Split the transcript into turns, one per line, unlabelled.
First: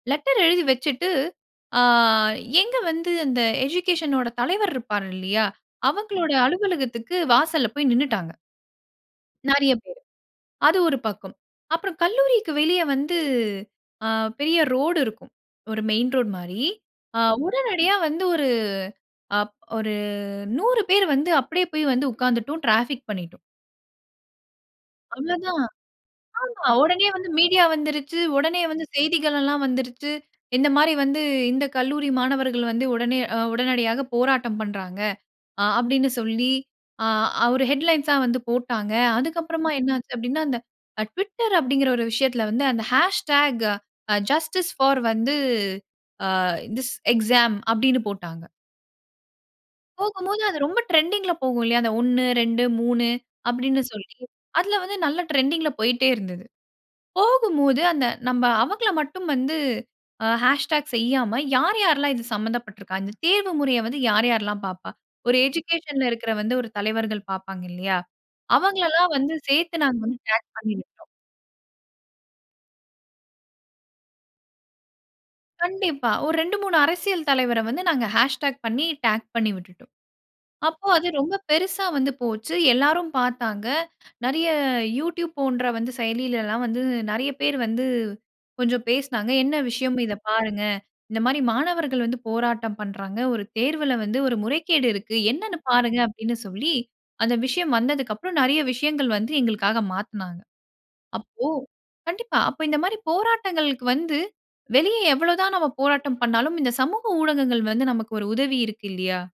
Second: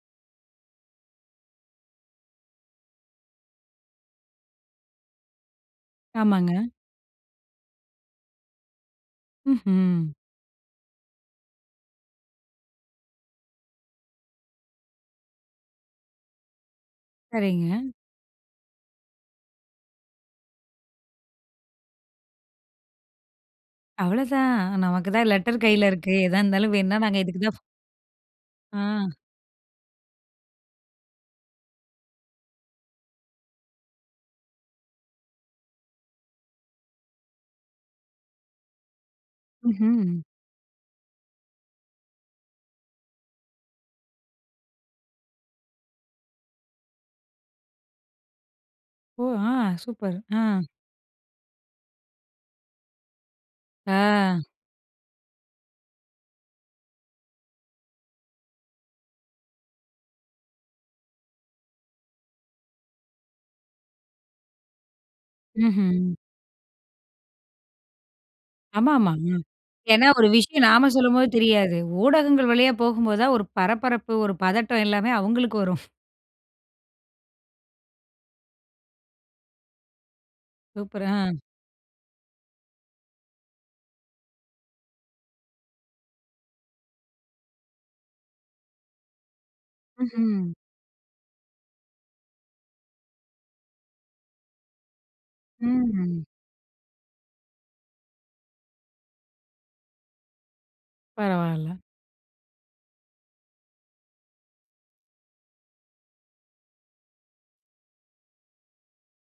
Letter எழுதி வச்சிட்டு. ஆ எங்க வந்து அந்த எஜுகேஷனோட தலைவர் இருப்பாரு இல்லயா? அவங்களோட
ஆமாங்க.
அலுவலகத்துக்கு வாசல்ல போய் நின்னுட்டாங்க. நறைய பேரு.
ம்ஹ்ம்.
அது ஒரு பக்கம். அப்புறம் கல்லூரிக்கு வெளியே வந்து, அ பெரிய ரோடு இருக்கும். ஒரு மெயின் ரோட் மாரி, அ
சரிங்க.
உடனடியா வந்து ஒரு அப் ஒரு 100 பேரு வந்து, அப்டியே போய் வந்து உட்கார்ந்துட்டோம் டிராபிக் பண்ணிட்டோம்.
அவ்ளதான் நமக்கு தான்
அவ்ளோ தான்.
லெட்டர் கையில இருக்கு. எதா
ஆமா.
இருந்தாலும் வேணுன்னா
ஒடனே
நாங்க
வந்து
இதுக்கு தான்.
மீடியா வந்துருச்சு. ஒடனே வந்து
அ.
செய்திகளல்லாம் வந்துருச்சு. இந்த மாரி வந்து இந்த கல்லூரி மாணவர்கள் வந்து உடனே அ உடனடியாக போராட்டம் பண்றாங்க. அ அப்டின்னு சொல்லி அ அவ்ரு ஹெட்லைன்ஸா வந்து போட்டாங்க. அதுக்கப்புறமா என்ன ஆச்சு
ம்ஹ்ம்.
அப்டின்னா, அந்த ட்விட்டர் அப்டின்கிற ஒரு விஷயத்ல வந்து அந்த ஹேஷ்ட்டேகா. ஜஸ்டிஸ் போர் அ வந்து திஸ் எக்ஸாம். அப்டின்னு போட்டாங்க.
ஓ! ஆ. சூப்பர்.
போகும்போது
ஆ.
அது ரொம்ப ட்ரெண்டிங்ல போகும் இல்லையா? அந்த 1, 2, 3, அப்டின்னு சொல்லி.
ஆ.
அதுல வந்து நல்ல ட்ரெண்டிங்ல போய்ட்டே இருந்தது. போகும்போது அந்த நம்ப அவங்கள மட்டும் வந்து, அ ஹேஷ் டாக் செய்யாம யாரு யாரெல்லாம் இது சம்பந்தப்பட்ருக்கா? இந்த தேர்வு முறைய வந்து யார் யார்ல்லாம் பார்ப்பா? ஒரு எஜுகேஷன்ல
ம்ஹ்ம்.
இருக்குற வந்து ஒரு தலைவர்கள் பார்ப்பாங்க இல்லயா?
ஆமா,
அவங்களல்லாம்
ஆமா.
வந்து
ம்.
சேர்த்து நாங்க
ஏன்னா
வந்து
ஒரு
டாக்
விஷயம் நாம
பண்ணிவிட்டோம்.
சொல்லும்போது தெரியாது. ஊடகங்கள் வழியா போகும்போதுதான் ஒரு பரபரப்பு ஒரு பதட்டம் எல்லாமே அவங்களுக்கு வரும்.
கண்டிப்பா. ஒரு 2, 3 அரசியல் தலைவர வந்து, நாங்க ஹேஷ்டாக் பண்ணி டாக் பண்ணி விட்டுட்டோம். அப்போ
சூப்பர்
அது ரொம்ப
ஆ.
பெரிசா வந்து போச்சு. எல்லாரும் பார்த்தாங்க நெறைய youtube போன்ற வந்து செயலியிலல்லாம் வந்து நெறைய பேர் வந்து கொஞ்சம் பேசுனாங்க. என்ன விஷயம்? இதை
ம்ஹ்ம்.
பாருங்க. இந்த மாரி மாணவர்கள் வந்து போராட்டம் பண்றாங்க. ஒரு தேர்வுல வந்து ஒரு முறைகேடு இருக்கு. என்னென்னு பாருங்க?
ம்.
அப்டின்னு சொல்லி அந்த விஷயம் வந்ததுக்கு அப்புறம் நெறைய விஷயங்கள் வந்து எங்களுக்காக மாத்துனாங்க. அப்போ
பரவாயில்ல.
கண்டிப்பா. அப்ப இந்த மாரி போராட்டங்களுக்கு வந்து வெளியே எவ்வளவு தான் நம்ம போராட்டம் பண்ணாலும், இந்த சமூக ஊடகங்கள் வந்து நமக்கு ஒரு உதவியிருக்கு இல்லயா?